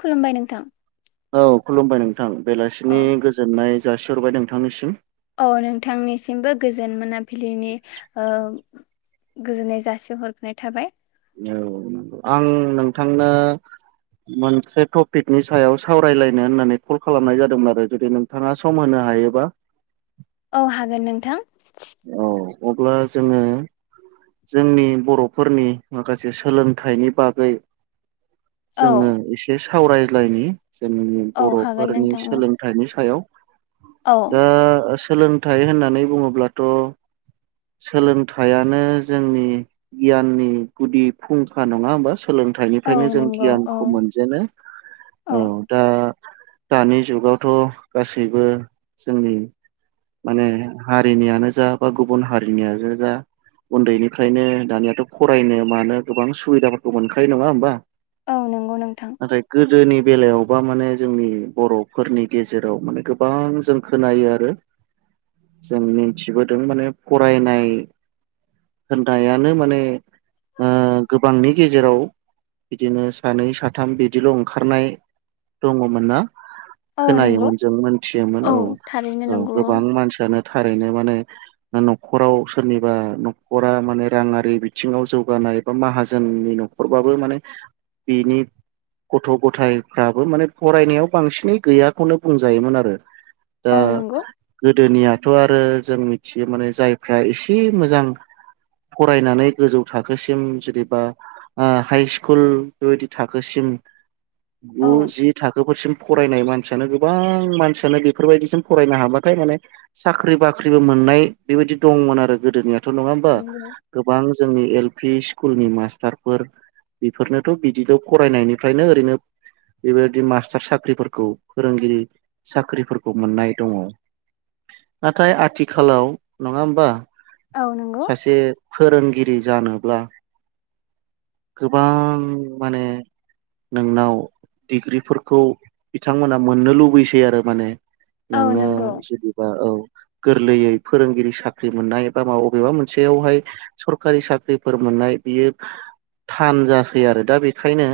खुलुमबाय नोंथां औ खुलुमबाय नोंथां औ बेलासिनि गोजोननाय जासिहरबाय नोंथांनिसिम औ नोंथांनिसिमबो गोजोन मोनाबिलिनि ओ गोजोननाय जासिहरगोरनाय थाबाय औ नंगौ आं नोंथांनो मोनसे टपिकनि सायाव सावरायलायनो होननानै कल खालामनाय जादोंमोन आरो जुदि नोंथाङा सम होनो हायोबा औ हागोन नोंथां औ अब्ला जोङो जोंनि बर'फोरनि माखासे सोलोंथाइनि बागै औ जोङो एसे सावरायलायनि जोंनि औ हागोन बर'फोरनि नोंथां औ सोलोंथाइनि सायाव औ दा सोलोंथाइ होननानै बुङोब्लाथ' सोलोंथायानो जोंनि गियाननि गुदि फुंखा नङा होमबा औ सोलोंथाइनिफ्रायनो जों नंगौ औ गियानखौ मोनजेनो औ दा दानि जुगावथ' गासैबो जोंनि माने हारिनियानो जा बा गुबुन हारिनियानो जा उन्दैनिफ्रायनो दानियाथ' फरायनो मानो गोबां सुबिदाफोरखौ मोनखायो नङा होमबा औ नंगौ नोंथां नाथाय गोदोनि बेलायावबा माने जोंनि बर'फोरनि गेजेराव माने गोबां जों खोनायो आरो जों मिन्थिबोदों माने फरायनाय होननायानो माने ओ गोबांनि गेजेराव बिदिनो सानै साथाम बिदिल' ओंखारनाय दङमोन ना औ नंगौ खोनायोमोन जों मोनथियोमोन औ थारैनो औ नंगौ गोबां मानसियानो थारैनो माने न'खराव सोरनिबा न'खरा माने राङारि बिथिङाव जौगानाय बा मा हाजोननि न'खरबाबो माने बिनि गथ' गथायफ्राबो माने फरायनायाव बांसिनै गैयाखौनो बुंजायोमोन आरो औ नंगौ दोनियाथ' आरो जों मिथियो माने जायफ्रा एसे मोजां फरायनानै गोजौ थाखोसिम जेनेबा आ हाइ स्कुल बेबायदि थाखोसिम औ गु जि थाखोफोरसिम फरायनाय मानसियानो गोबां मानसियानो बेफोरबायदिसिम फरायनो हाबाथाय माने साख्रि बाख्रि साख्रिबो मोननाय बेबायदि दंमोन आरो गोदोनियाथ' नङा होमबा गोबां जोंनि एल पि स्कुलनि मास्टारफोर बेफोरनोथ' बिदिल' फरायनायनिफ्रायनो ओरैनो बेबायदि मास्टार साख्रिफोरखौ फोरोंगिरि साख्रिफोरखौ मोननाय दङ [inaudible] नाथाय आथिखालाव नङा होमबा औ नंगौ सासे फोरोंगिरि जानोब्ला गोबां माने नोंनाव डिग्रिफोरखौ बिथांमोना मोननो लुबैसै आरो माने औ नोङो नंगौ जुदिबा औ गोरलैयै फोरोंगिरि साख्रि मोननाय एबा मा अबेबा मोनसेयावहाय सरखारि साख्रिफोर मोननाय बियो थान जासै आरो दा बेखायनो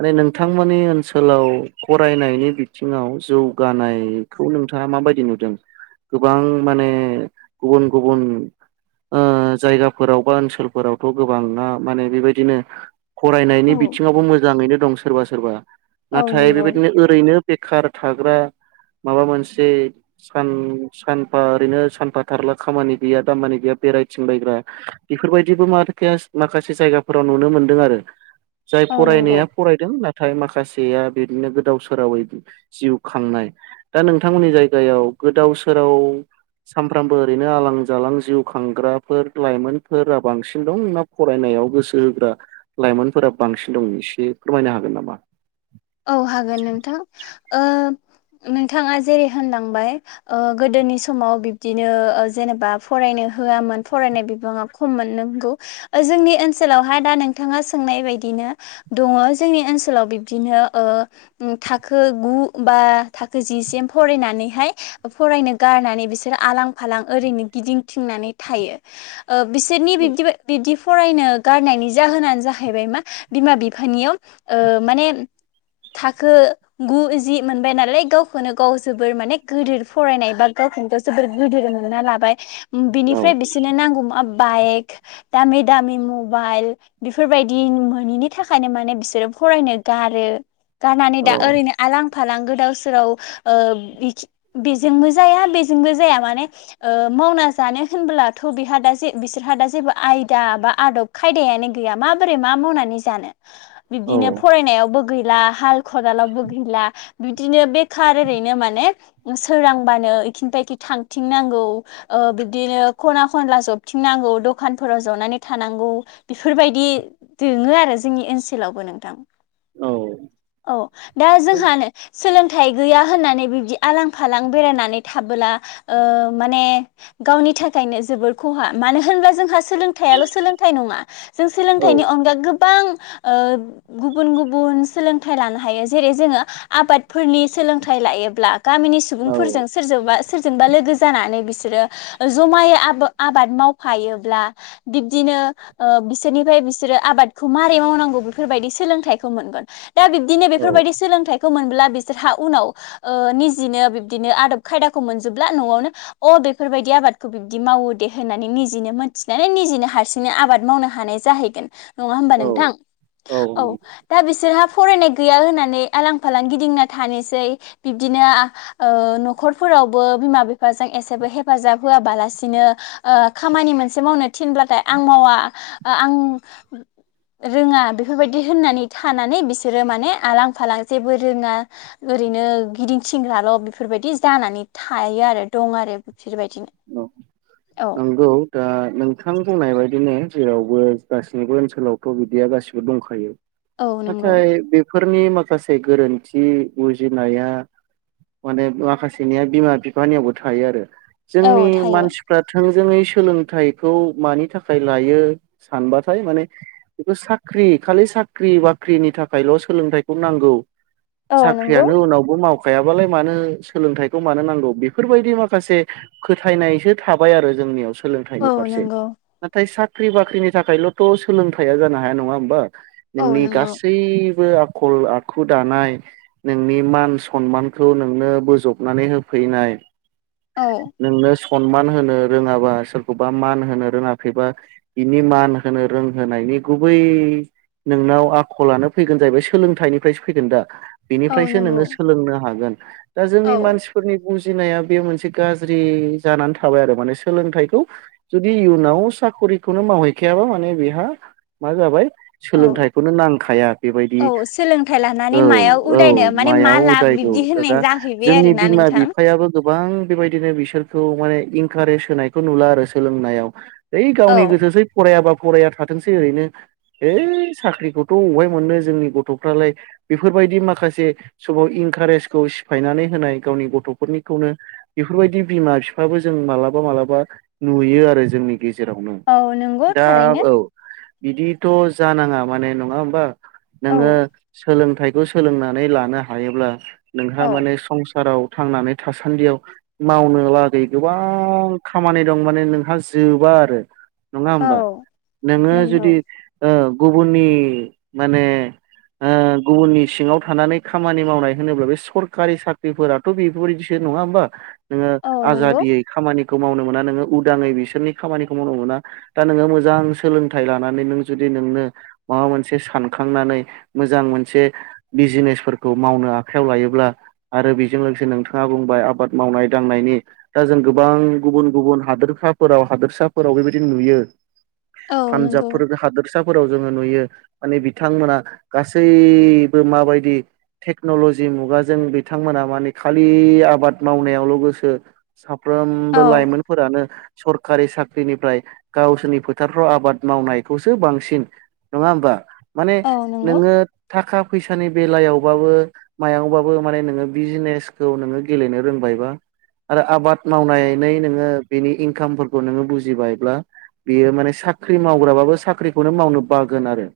माने नोंथांमोननि ओनसोलाव फरायनायनि बिथिङाव जौगानायखौ नोंथाङा माबायदि नुदों गोबां माने गुबुन गुबुन ओ जायगाफोराव बा ओनसोलफोरावथ' गोबाङा माने बेबायदिनो फरायनायनि औ बिथिङावबो मोजाङैनो दं सोरबा सोरबा औ नाथाय नंगौ बेबायदिनो ओरैनो बेखार थाग्रा माबा मोनसे सान सानफा ओरैनो सानफा थारला खामानि गैया दामानि गैया बेरायथिं बायग्रा बेफोरबायदिबो माथो माखासे जायगाफोराव नुनो मोनदों आरो जाय औ नंगौ फरायनाया फरायदों नाथाय माखासे माखासेया बिदिनो गोदाव सोरावै जिउ खांनाय दा नोंथांमोननि जायगायाव गोदाव सो- सोराव सामफ्रामबो ओरैनो आलां जालां जिउ खांग्राफोर लाइमोनफोरा बांसिन दं ना फरायनाय याव गोसो होग्रा लाइमोनफोरा बांसिन दं एसे फोरमायनो हागोन नामा? औ हागोन नोंथां ओ नोंथाङा जेरै होनलांबाय ओ गोदोनि समाव बिब्दिनो ओ जेनेबा फराय- रायनो होआमोन फरायनाय बिबाङा खम मोन नंगौ जोंनि ओनसोलावहाय दा नोंथाङा सोंनाय बेबायदिनो दङ जोंनि ओनसोलाव बिबदिनो ओ थाखो गु बा थाखो जिसिम फरायनानैहाय फरायनो गार- नानै बिसोर आलां फालां ओरैनो गिदिंथिंनानै थायो ओ बिसोरनि बिब्दि बिब्दि फरायनो गारनायनि जाहोनानो जाहैबाय मा बिमा बिफानियाव ओ माने [inaudible] थाखो गु जि मोनबाय नालाय गावखौनो गाव जोबोर माने गोदोर फरायनाय बा गावखौ जोबोर गोदोर मोनना लाबाय औ बिनिफ्राय बिसोरनो नांगौ मा बाइक दामि दामि मुबाइल बेफोरबायदि मोनैनि थाखायनो माने बिसोरो फरायनो गारो गारनानै दा औ ओरैनो आलां फालां गोदाव सोराव ओ बेजोंबो जाया बेजोंबो जाया माने ओ मावना जानो होनबोलाथ' बिहा दा ज बिसोरहा दा जेबो आयदा बा आदब खायदायानो गैया मा माबोरै मा मावनानै जानो बिबदिनो फरायनायावबो गैला हाल खदालावबो गैला बिदिनो बेखार ओरैनो माने सोरांबानो इखैनिफाय इखै थांथिं नांगौ ओ बिबदिनो खना खनला जबथिंनांगौ दखानफोराव जनानै थानांगौ बेफोरबायदि दोङो आरो जोंनि ओनसोलावबो नोंथां औ औ दा जोंहानो सोलों- थाइ गैया होननानै बिबदि आलां फालां बेरायनानै थाबोला ओ माने गावनि नि थाखायनो जोबोर खहा मानो होनब्ला जोंहा सोलोंथाइयाल' सोलोंथाइ नङा जों औ सोलोंथाइनि अनगा गोबां गुबुन गुबुन गुबुन सोलोंथाइ लानो हायो जेरै जोङो आबादफोरनि सोलोंथाइ लायोब्ला गामिनि औ सुबुंफोरजों सोरजोंबा सोरजोंबा लोगो जानानै बिसोरो ओ जमायै आबा आबाद मावफायोब्ला बिब्दि बिसोरनिफ्राय बिसोरो आबादखौ मारै मावनांगौ बेफोरबायदि सोलोंथाइ खौ मोनगोन दा बिब्दिनो औ बेफोरबायदि सोलोंथाइ खौ मोनब्ला बिसोरहा उनाव ओ निजिनो बिबदिनो आदब खायदाखौ मोनजोबब्ला न'आवनो बेफोरबायदि आबादखौ बिब्दि मावो दे होननानै निजिनो मोनथिनानै निजिनो हारसिङै आबाद मावनो हानाय जाहै- -गो नङा होमबा औ नोंथां औ दा बिसोरहा फरायनाय गैया होननानै आलां फालां गिदिंना थानोसै बिब्दिनो न'खरफोरावबो बिमा बिफाजों एसेबो हेफाजाब होआबालासिनो खामानि मोनसे मावनो थाखाय थिनब्लाथाय आं मावा आं रोङा बेफोरबायदि होननानै थानानै बिसोरो माने आलां फालां जेबो रोङा ओरैनो गिदिं थिंग्राल' बेफोर बेबायदि जानानै थायो आरो दं आरो बेफोरबायदिनो औ ओ दा नोंथां बुंनाय बायदिनो जेरावबो गासिनिबो ओनसोलावथ' बिदिया गासिबो दंखायो औ नंगौ नाथाय बेफोरनि माखासे गोरोन्थि बुजिनाया माने माखासेनिया बिमा बिफानियावबो थायो आरो जोंनि औ थायो मानसिफ्रा थों जोङै सोलोंथाइखौ मानि थाखाय लायो सानबाथाय माने बेखौ साख्रि खालि साख्रि बाख्रिनि थाखायल' सोलोंथाइखौ नांगौ औ नंगौ साख्रियानो उनावबो माव खायाबालाय मानो सोलोंथाइखौ मानो नांगौ बेफोरबायदि माखासे फोथायनायसो थाबाय आरो जोंनियाव सोलोंथाइनि औ फारसे नंगौ नाथाय स साख्रि बाख्रिनि थाखायल'थ' सोलोंथाइया जानो हाया नङा होमबा औ नोंनि नंगौ गासै आखल आखु दानाय नोंनि मान सनमानखौ नोंनो बोजबनानै होफै- -नाय‌ औ नोंनो सनमान होनो रोङाबा सोरखौबा मान होनो रोङाखैबा बिनि मान होनो रोंहोनायनि गुबै नोंनाव आखलानो फैगोन जाहैबाय सोलोंथाइनिफ्रायसो फैगोन दा औ बिनिफ्रायसो नंगौ नोङो सोलोंनो हागोन दा जोंनि औ मानसिफोरनि बुजिनाया बे मोनसे गाज्रि जानानै थाबाय आरो माने सोलोंथाइखौ जुदि इयुनाव साख'रिखौनो मावहैखाया मा माने बेहा मा जाबाय औ सोलोंथाइखौनो नांखाया बेबायदि औ सोलोंथाइ लानानै औ मायाव उदायनो औ माने मा मायाव लाब उदाय बिब्दि होननाय दा जाहैबाय जोंनि आरोना बिमा नोंथां बिफायाबो गोबां बेबायदिनो बिसोरखौ माने इनकारेज होनायखौ नुला आरो सोलोंनायाव औ गावनि गोसोसै फरायाबा फराया थाथोंसै ओरैनो हैइ साख्रिखौथ' बबेहाय मोनो जोंनि गथ'फ्रालाय बेफोरबायदि माखासे समाव इनकारेजखौ सिफायनानै होनाय गावनि गथ'फोरनिखौनो बेफोरबायदि बिमा बिफाबो जों मालाबा मालाबा नुयो आरो जोंनि गेजेरावनो औ नंगौ दा थारैनो औ बिदिथ' जानाङा माने नङा होमबा औ नोङो सोलों थाइखौ सोलोंनानै लानो हायोब्ला नोंहा औ माने संसाराव थांनानै थासान्दियाव मावनो लागै गोबां खामानि दं माने नोंहा जोबा आरो नङा होमबा औ नोङो नंगौ जुदि ओ गुबुननि माने ओ गुबुननि सिङाव थानानै खामानि मावनाय होनोब्ला बे सरखारि साख्रिफोराथ' बेफोरबायदिसो नङा हबा नोङो औ नंगौ आजादि खामानि खौ मावनो मोना नोङो उदाङै बिसोरनि खामानिखौ मावनो मोना दा नोङो मोजां सोलोंथाइ लानानै नों जुदि नोंनो माबा मोनसे सानखांनानै मोजां मोनसे बिजनेसफोरखौ मावनो आखायाव लायोब्ला आरो बेजों लोगोसे नोंथाङा बुंबाय आबाद मावनाय दांनायनि दा जों गोबां गुबुन गुबुन हादोरसाफोराव हादोरसाफोराव बेबायदि नुयो औ नंगौ पानजाबफोर बे हादर साफोराव जोङो नुयो माने बिथांमोना गासैबो माबायदि टेकनलजि मुगाजों बिथांमोना मान खालि आबाद मावनायावल' गोसो साफ्रोमबो औ लाइमोनफोरानो सरखारि साख्रिनिफ्राय गावसोरनि फोथारफ्राव आबाद मावनायखौसो बांसिन नङा होमबा माने औ नंगौ नोङो थाखा फैसानि बेलायावबाबो मायावबाबो माने नोङो बिजनेसखौ नोङो गेलेनो रोंबायबा आरो आबाद मावनानै नोङो बेनि इनकामफोरखौ नोङो बुजिबायब्ला बेयो माने साख्रि मावग्राबाबो साख्रिखौनो मावनो बागोन आरो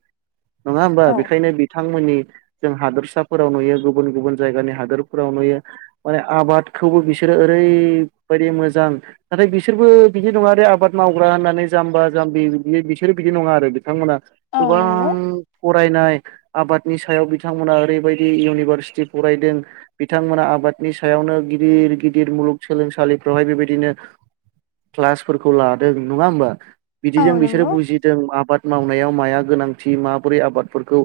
नङा होमबा औ बेखायनो बिथांमोननि जों हादोरसाफोराव नुयो गुबुन गुबुन जायगानि हादोरफोराव नुयो माने आबादखौबो बिसे बिसोरो ओरैबायदि मोजां नाथाय बिसोरबो बिदि नङा आरो आबाद मावग्रा होननानै जाम्बा जाम्बा जामबि बिसोर बिदि नङा आरो बिथांमोना औ नंगौ गोबां फरायनाय आबादनि सायाव बिथांमोना ओरैबायदि इउनिभारसिटि फरायदों बिथांमोना आबादनि सायाव गिदिर गिदिर गिदिर मुलुगसोलोंसालिफ्रावहाय बेबायदिनो क्लासफोरखौ लादों नङा होमबा औ बिदिजों बिसोर नंगौ बुजिदों आबाद मावो मावनायाव माया माया गोनांथि माबोरै आबादफोरखौ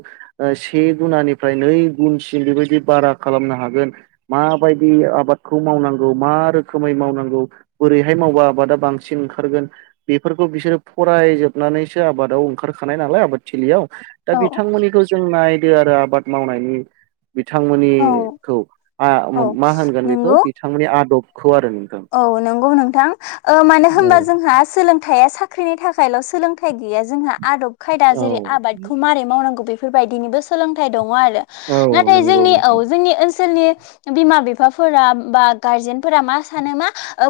से गुनानिफ्राय नै गुनसिम बेबायदि बारा खालामनो हागोन माबायदि आबादखौ मावनांगौ मा रोखोमै मावनांगौ बोरैहाय मावबा आबादा बांसिन ओंखारगोन बेफोरखौ बिसोरो फरायजोबनानैसो आबादाव ओंखारखानाय नालाय आबादथिलियाव दा औ बिथांमोननिखौ जों नायदो आरो आबाद मावनायनि औ बिथांमोननिखौ औ मा होनगोन बेखौ नंगौ बिथांमोननि आदबखौ आरो नोंथां औ नंगौ नोंथां ओ मानो औ होनबा जोंहा सोलोंथाइया साख्रिनि थाखाय आथिखाइलाव सोलोंथाइ गैया जोंहा आदब खायदा औ जेरै आबादखौ मारै मावनांगौ बे बेफोरबायदिनिबो सोलोंथाइ दङ आरो औ नाथाय नंगौ जोंनि औ नोंथां जोंनि ओनसोलनि बिमा बिफाफोरा बा गारजेनफोरा मा सानो मा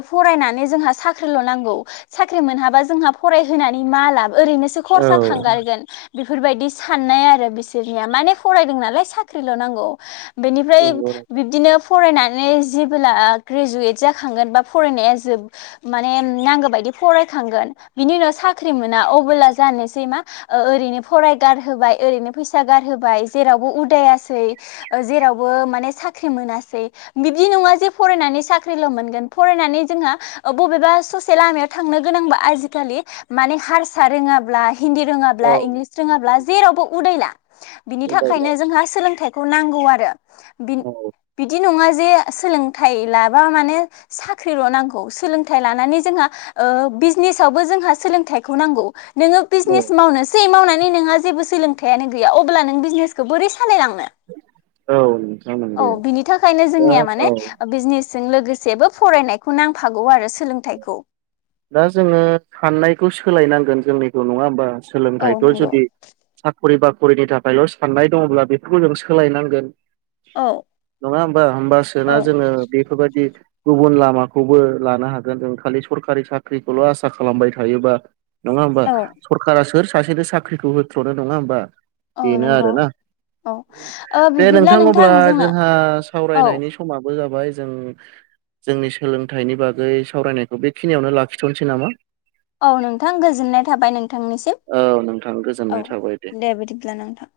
फरायनानै जोंहा साख्रिल नांगौ साख्रि मोनहाबा जोंहा फरायहोनानै मा लाब ओरैनोसो औ खरसा थांगारगोन बेफोरबायदि साननाय आरो बिसोरनिया माने फरायदों नालाय साख्रिल नांगौ बेनिफ्राय नंगौ नोंथां बिब्दिनो फरायनानै जेबोला ग्रेजुयेट जाखांगोन बा फरायनाया जोबगोन माने नांगौ बादि फरायखांगोन बिनि उनाव साख्रि मोना अबोला जानोसै मा ओरैनो फराय गारहोबाय ओरैनो फैसा गारहोबाय जेरावबो उदा जेरावबो माने साख्रि मोनासै बिदि नङा जे फरायनानै सा साख्रिल मोनगोन फरायनानै जोंहा बबेबा ससे लामायाव थांनो गोनांबा आजिखालि माने हारसा रोङाब्ला हिन्दी औ रोङाब्ला इंलिस रोङाब्ला जेरावबो उदाइला बिनि उदायलाय थाखायनो जोंहा सोलोंथाइ खौ नांगौ आरो औ बिदि नङाजे सोलोंथाय माने साख्रिल नांगौ सोलोंथाय लानानै जोंहा ओ बिजिनेसआवबो थाइखौ नांगौ नोङो औ बिजनेस मावनोसै मावनानै नोंहा जेबो सोलोंथाइयानो गैया अब्ला नों बिजनेसखौ बोरै लांनो औ नोंथां औ नंगौ बिनि थाखायनो दा जोंनिया माने औ बिजनेस जों लोगोसेबो फरायनायखौ नांफागौ आरो सोलोंथाइखौ दा जोङो साननायखौ सोलायनांगोन जोंनिखौ नङा होमबा औ सोलोंथाइखौ नंगौ जुदि साखरि बाखरिनि थाखायल साननाय दङब्ला बेफोरखौ जों सोलायनांगोन औ बा औ होमबासोना जोङो बेफोरबायदि गुबुन लामाखौबो लानो हागोन जों खालि सरकारि साख्रिखौल आसा खालामबाय थायोबा नङा होमबा औ सरकारा सोर सासेनो साख्रिखौ होथ्रनो नङा होमबा औ बेनो नांगौ आरोना दे नोंथां अब्ला जोंना जोंहा औ सावरायनायनि समाबो जाबाय बाय जों जोंनि सोलोंथाइनि बागै सावरायनायखौ बेखिनियावनो लाखिथनोसै नामा औ नोंथां गोजोननाय थाबाय नोंथांनिसिम औ नोंथां औ गोजोननाय थाबाय दे बिदिब्ला नोंथां